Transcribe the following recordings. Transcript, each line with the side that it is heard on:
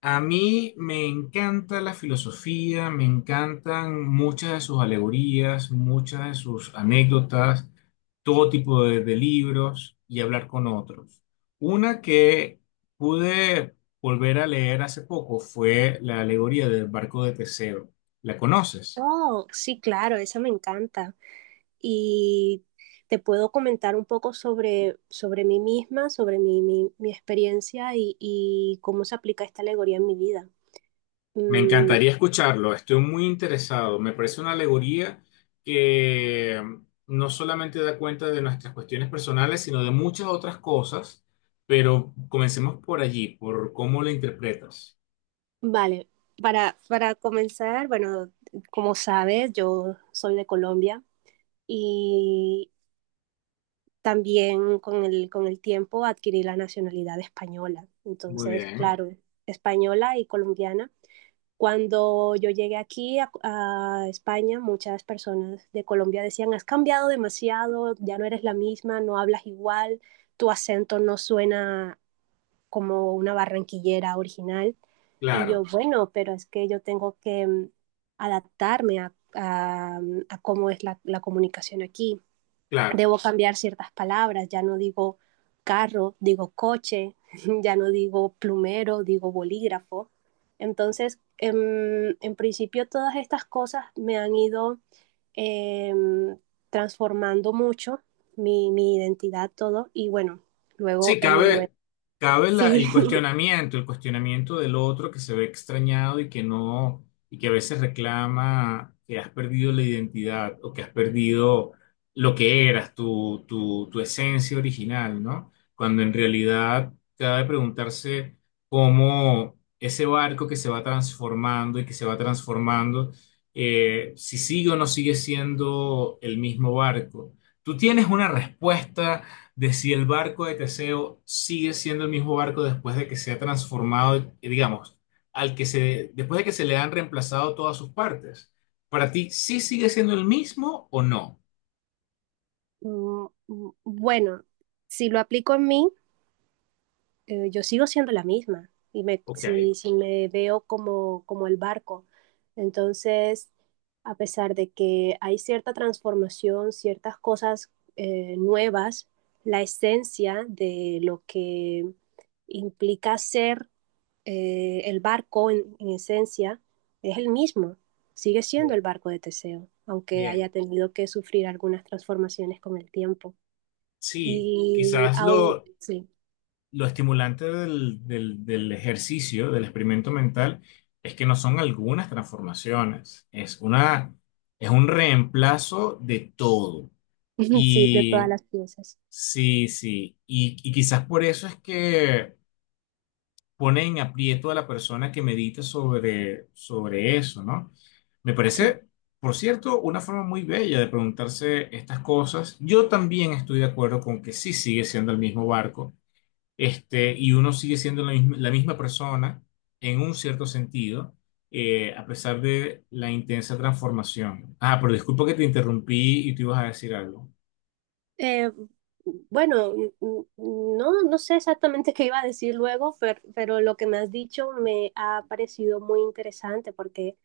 left: A mí me encanta la filosofía, me encantan muchas de sus alegorías, muchas de sus anécdotas, todo tipo de libros y hablar con otros. Una que pude volver a leer hace poco fue la alegoría del barco de Teseo. ¿La conoces?
right: Oh, sí, claro, esa me encanta. Y te puedo comentar un poco sobre mí misma, sobre mi experiencia y cómo se aplica esta alegoría en mi vida.
left: Me
right: Mm,
left: encantaría escucharlo, estoy muy interesado. Me parece una alegoría que no solamente da cuenta de nuestras cuestiones personales, sino de muchas otras cosas, pero comencemos por allí, por cómo lo interpretas.
right: vale, para comenzar, bueno, como sabes, yo soy de Colombia y también con el tiempo adquirí la nacionalidad española.
left: Muy
right: Entonces,
left: bien,
right: claro, española y colombiana. Cuando yo llegué aquí a España, muchas personas de Colombia decían, has cambiado demasiado, ya no eres la misma, no hablas igual, tu acento no suena como una barranquillera original. Y yo,
left: claro,
right: bueno, pero es que yo tengo que adaptarme a cómo es la comunicación aquí.
left: claro.
right: Debo cambiar ciertas palabras, ya no digo carro, digo coche, ya no digo plumero, digo bolígrafo. Entonces, en principio todas estas cosas me han ido eh, transformando mucho mi identidad, todo, y bueno, luego
left: Sí,
right: en Noruega.
left: cabe, cabe la-
right: Sí,
left: el cuestionamiento, el cuestionamiento del otro que se ve extrañado y que no, y que a veces reclama que has perdido la identidad o que has perdido lo que eras, tu esencia original, ¿no? Cuando en realidad cabe preguntarse cómo ese barco que se va transformando y que se va transformando, si sigue o no sigue siendo el mismo barco. Tú tienes una respuesta de si el barco de Teseo sigue siendo el mismo barco después de que se ha transformado, digamos, al que se, después de que se le han reemplazado todas sus partes. Para ti, ¿sí sigue siendo el mismo o no?
right: bueno, si lo aplico en mí, yo sigo siendo la misma y me,
left: Ok.
right: si me veo como el barco. Entonces, a pesar de que hay cierta transformación, ciertas cosas nuevas, la esencia de lo que implica ser, el barco en esencia es el mismo, sigue siendo
left: Bien,
right: el barco de Teseo, aunque
left: bien.
right: haya tenido que sufrir algunas transformaciones con el tiempo.
left: Sí,
right: Y
left: quizás
right: aún, sí,
left: lo estimulante del ejercicio, del experimento mental, es que no son algunas transformaciones, es una, es un reemplazo de todo.
right: sí, de todas las piezas.
left: Sí, sí. Y quizás por eso es que pone en aprieto a la persona que medita sobre, sobre eso, ¿no? Me
right: Sí.
left: parece, por cierto, una forma muy bella de preguntarse estas cosas. Yo también estoy de acuerdo con que sí sigue siendo el mismo barco, este, y uno sigue siendo la misma persona en un cierto sentido, a pesar de la intensa transformación. Ah, pero disculpa que te interrumpí y tú ibas a decir algo.
right: Eh, bueno, no sé exactamente qué iba a decir luego, pero lo que me has dicho me ha parecido muy interesante porque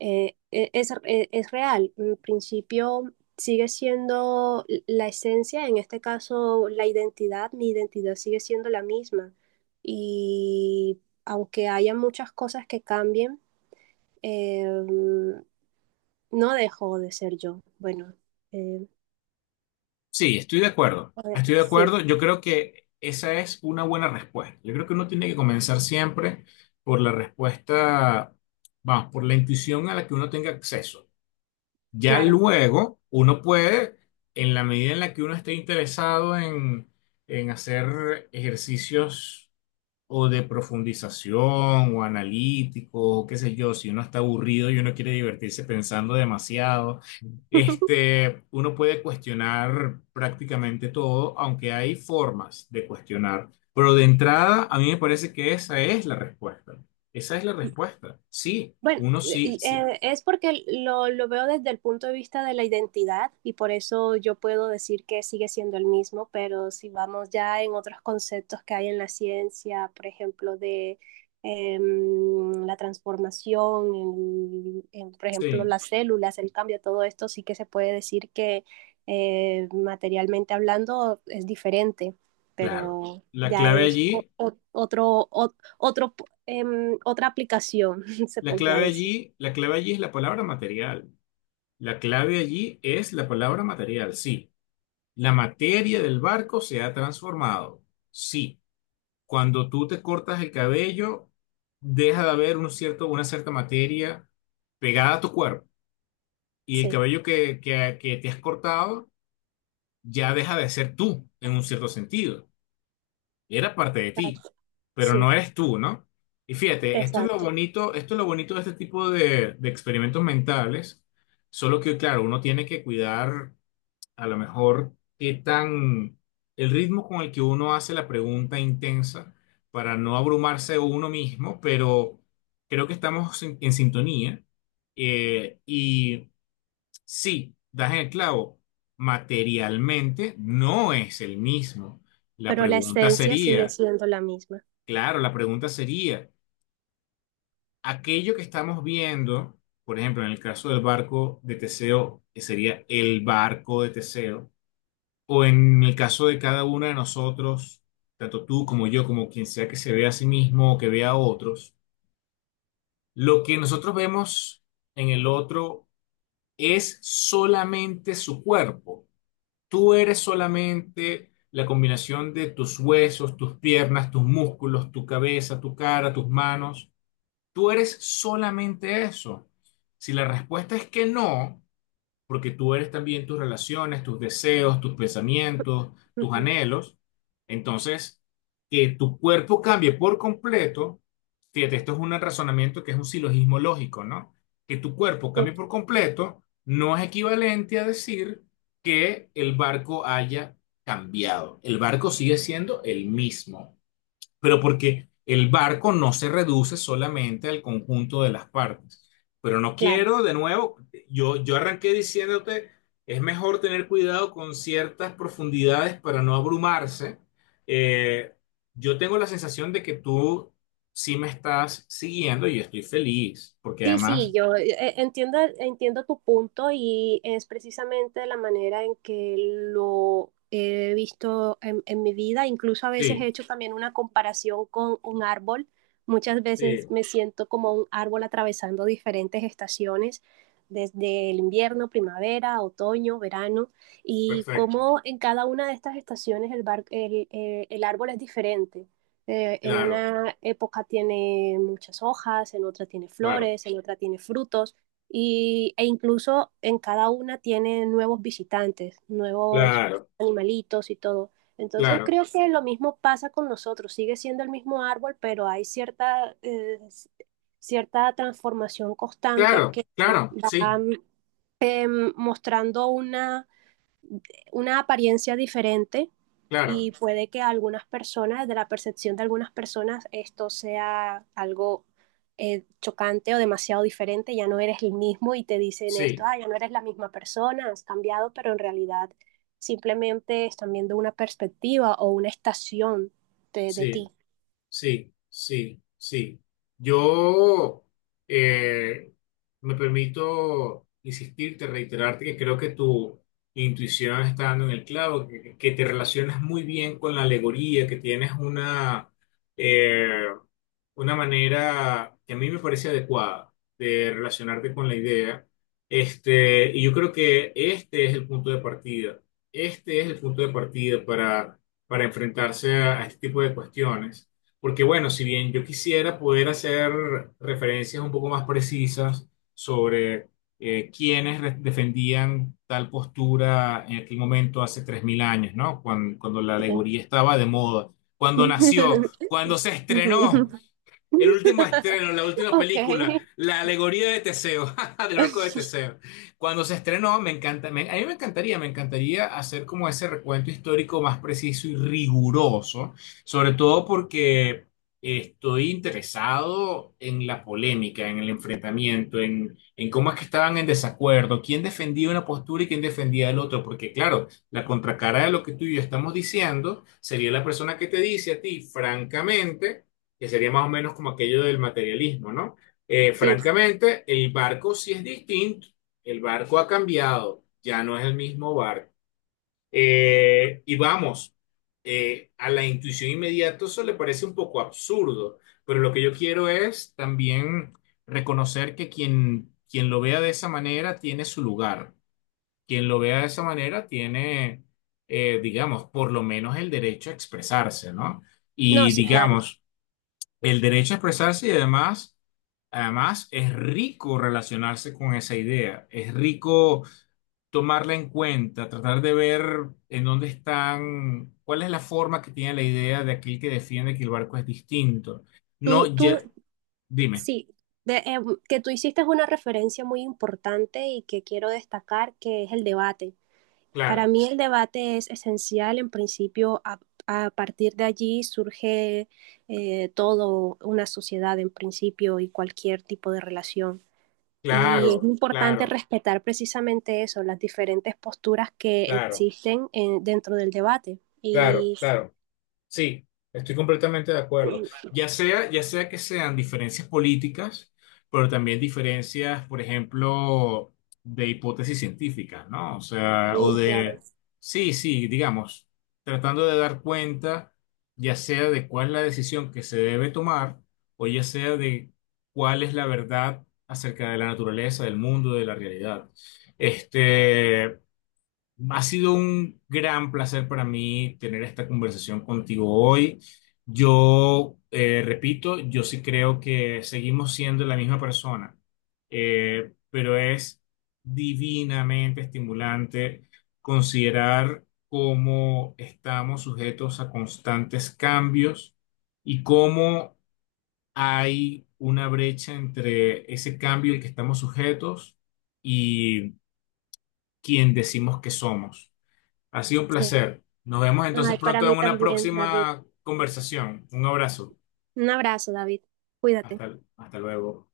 right: es real. En principio sigue siendo la esencia, en este caso la identidad, mi identidad sigue siendo la misma. Y aunque haya muchas cosas que cambien, eh, no dejo de ser yo. Bueno, eh,
left: Sí, estoy de acuerdo. Estoy de
right: sí,
left: acuerdo. Yo creo que esa es una buena respuesta. Yo creo que uno tiene que comenzar siempre por la respuesta, vamos, por la intuición a la que uno tenga acceso. Ya
right: claro.
left: luego uno puede, en la medida en la que uno esté interesado en hacer ejercicios o de profundización o analítico, o qué sé yo, si uno está aburrido y uno quiere divertirse pensando demasiado, este, uno puede cuestionar prácticamente todo, aunque hay formas de cuestionar. Pero de entrada, a mí me parece que esa es la respuesta. Esa es la respuesta. Sí,
right: Bueno,
left: uno sí,
right: y,
left: sí,
right: es porque lo veo desde el punto de vista de la identidad y por eso yo puedo decir que sigue siendo el mismo, pero si vamos ya en otros conceptos que hay en la ciencia, por ejemplo, de la transformación, por ejemplo,
left: sí,
right: las células, el cambio, todo esto sí que se puede decir que materialmente hablando es diferente,
left: claro.
right: pero
left: La
right: ya
left: clave
right: es
left: allí,
right: otro, otro, otra aplicación. Se
left: la
right: podría
left: clave
right: decir.
left: allí, la clave allí es la palabra material. La clave allí es la palabra material, sí. La materia del barco se ha transformado. Sí, cuando tú te cortas el cabello, deja de haber un cierto, una cierta materia pegada a tu cuerpo. Y el
right: Sí,
left: cabello que te has cortado ya deja de ser tú, en un cierto sentido. Era parte de ti,
right: exacto.
left: pero no
right: Sí,
left: eres tú, ¿no? Y fíjate, esto es lo
right: exacto.
left: bonito, esto es lo bonito de este tipo de experimentos mentales, solo que, claro, uno tiene que cuidar a lo mejor qué tan el ritmo con el que uno hace la pregunta intensa para no abrumarse uno mismo, pero creo que estamos en sintonía. Y sí, das en el clavo, materialmente no es el mismo. La
right: Pero la
left: pregunta
right: esencia sigue
left: sería,
right: siendo la misma.
left: claro, la pregunta sería, aquello que estamos viendo, por ejemplo, en el caso del barco de Teseo, que sería el barco de Teseo, o en el caso de cada uno de nosotros, tanto tú como yo, como quien sea que se vea a sí mismo o que vea a otros, lo que nosotros vemos en el otro es solamente su cuerpo. Tú eres solamente la combinación de tus huesos, tus piernas, tus músculos, tu cabeza, tu cara, tus manos. Tú eres solamente eso. Si la respuesta es que no, porque tú eres también tus relaciones, tus deseos, tus pensamientos, tus
right: Ujú.
left: anhelos. Entonces, que tu cuerpo cambie por completo, fíjate, esto es un razonamiento que es un silogismo lógico, ¿no? Que tu cuerpo
right: Sí,
left: cambie por completo no es equivalente a decir que el barco haya cambiado. El barco sigue siendo el mismo pero porque el barco no se reduce solamente al conjunto de las partes. Pero no
right: claro.
left: quiero, de nuevo, yo arranqué diciéndote, es mejor tener cuidado con ciertas profundidades para no abrumarse. Eh, yo tengo la sensación de que tú sí me estás siguiendo y estoy feliz, porque
right: Sí, sí,
left: además,
right: yo entiendo, entiendo tu punto y es precisamente la manera en que lo he visto en mi vida. Incluso a veces he
left: sí,
right: hecho también una comparación con un árbol. Muchas veces
left: sí,
right: me siento como un árbol atravesando diferentes estaciones, desde el invierno, primavera, otoño, verano, y
left: perfecto,
right: cómo en cada una de estas estaciones el árbol es diferente. En
left: claro,
right: una época tiene muchas hojas, en otra tiene
left: claro,
right: flores, en otra tiene frutos y, e incluso en cada una tiene nuevos visitantes, nuevos
left: claro,
right: animalitos y todo. Entonces
left: claro,
right: creo que lo mismo pasa con nosotros, sigue siendo el mismo árbol, pero hay cierta, cierta transformación constante
left: claro,
right: que
left: claro, sí,
right: va eh, mostrando una apariencia diferente
left: claro,
right: y puede que a algunas personas, de la percepción de algunas personas, esto sea algo chocante o demasiado diferente, ya no eres el mismo y te dicen esto,
left: sí,
right: ah, ya no eres la misma persona, has cambiado, pero en realidad simplemente están viendo una perspectiva o una estación de
left: sí.
right: ti.
left: Sí, sí, sí. Yo eh, me permito insistirte, reiterarte que creo que tu intuición está dando en el clavo, que te relacionas muy bien con la alegoría, que tienes eh, una manera que a mí me parece adecuada de relacionarte con la idea. Este, y yo creo que este es el punto de partida. Este es el punto de partida para enfrentarse a este tipo de cuestiones. Porque bueno, si bien yo quisiera poder hacer referencias un poco más precisas sobre defendían tal postura en aquel momento hace 3.000 años, ¿no? Cuando, cuando la
right: ¿Sí?
left: alegoría estaba de moda, cuando nació, cuando se estrenó. El último estreno, la última
right: Ok.
left: película, la alegoría de Teseo, del barco de Teseo. Cuando se estrenó, me encanta, a mí me encantaría hacer como ese recuento histórico más preciso y riguroso, sobre todo porque estoy interesado en la polémica, en el enfrentamiento, en cómo es que estaban en desacuerdo, quién defendía una postura y quién defendía el otro, porque claro, la contracara de lo que tú y yo estamos diciendo sería la persona que te dice a ti, francamente que sería más o menos como aquello del materialismo, ¿no?
right: Sí,
left: Francamente, el barco sí es distinto, el barco ha cambiado, ya no es el mismo barco. Y vamos, a la intuición inmediata eso le parece un poco absurdo, pero lo que yo quiero es también reconocer que quien, quien lo vea de esa manera tiene su lugar, quien lo vea de esa manera tiene, digamos, por lo menos el derecho a expresarse, ¿no?
right: no,
left: Y
right: sí, claro.
left: digamos, el derecho a expresarse y además, además es rico relacionarse con esa idea, es rico tomarla en cuenta, tratar de ver en dónde están, cuál es la forma que tiene la idea de aquel que defiende que el barco es distinto. No,
right: Tú, tú,
left: ya- dime.
right: Sí, de, eh, que tú hiciste una referencia muy importante y que quiero destacar, que es el debate. Para
left: Claro,
right: mí el debate es esencial, en principio, a partir de allí surge todo una sociedad, en principio, y cualquier tipo de relación. Y es
left: claro,
right: importante
left: claro,
right: respetar precisamente eso, las diferentes posturas que
left: claro,
right: existen dentro del debate.
left: claro, claro. Sí, estoy completamente de acuerdo. Ya sea que sean diferencias políticas, pero también diferencias, por ejemplo, de hipótesis científicas, ¿no? O sea, o
right: Y claro,
left: de, sí, sí, digamos, tratando de dar cuenta, ya sea de cuál es la decisión que se debe tomar, o ya sea de cuál es la verdad acerca de la naturaleza, del mundo, de la realidad. Este, ha sido un gran placer para mí tener esta conversación contigo hoy. Yo, repito, yo sí creo que seguimos siendo la misma persona, pero es divinamente estimulante considerar cómo estamos sujetos a constantes cambios y cómo hay una brecha entre ese cambio al que estamos sujetos y quien decimos que somos. Ha sido un
right: sí.
left: placer. Nos vemos entonces
right: Ay, para
left: pronto
right: mí
left: en una
right: también, David.
left: próxima conversación. Un abrazo.
right: Un abrazo, David. Cuídate.
left: Hasta, hasta luego.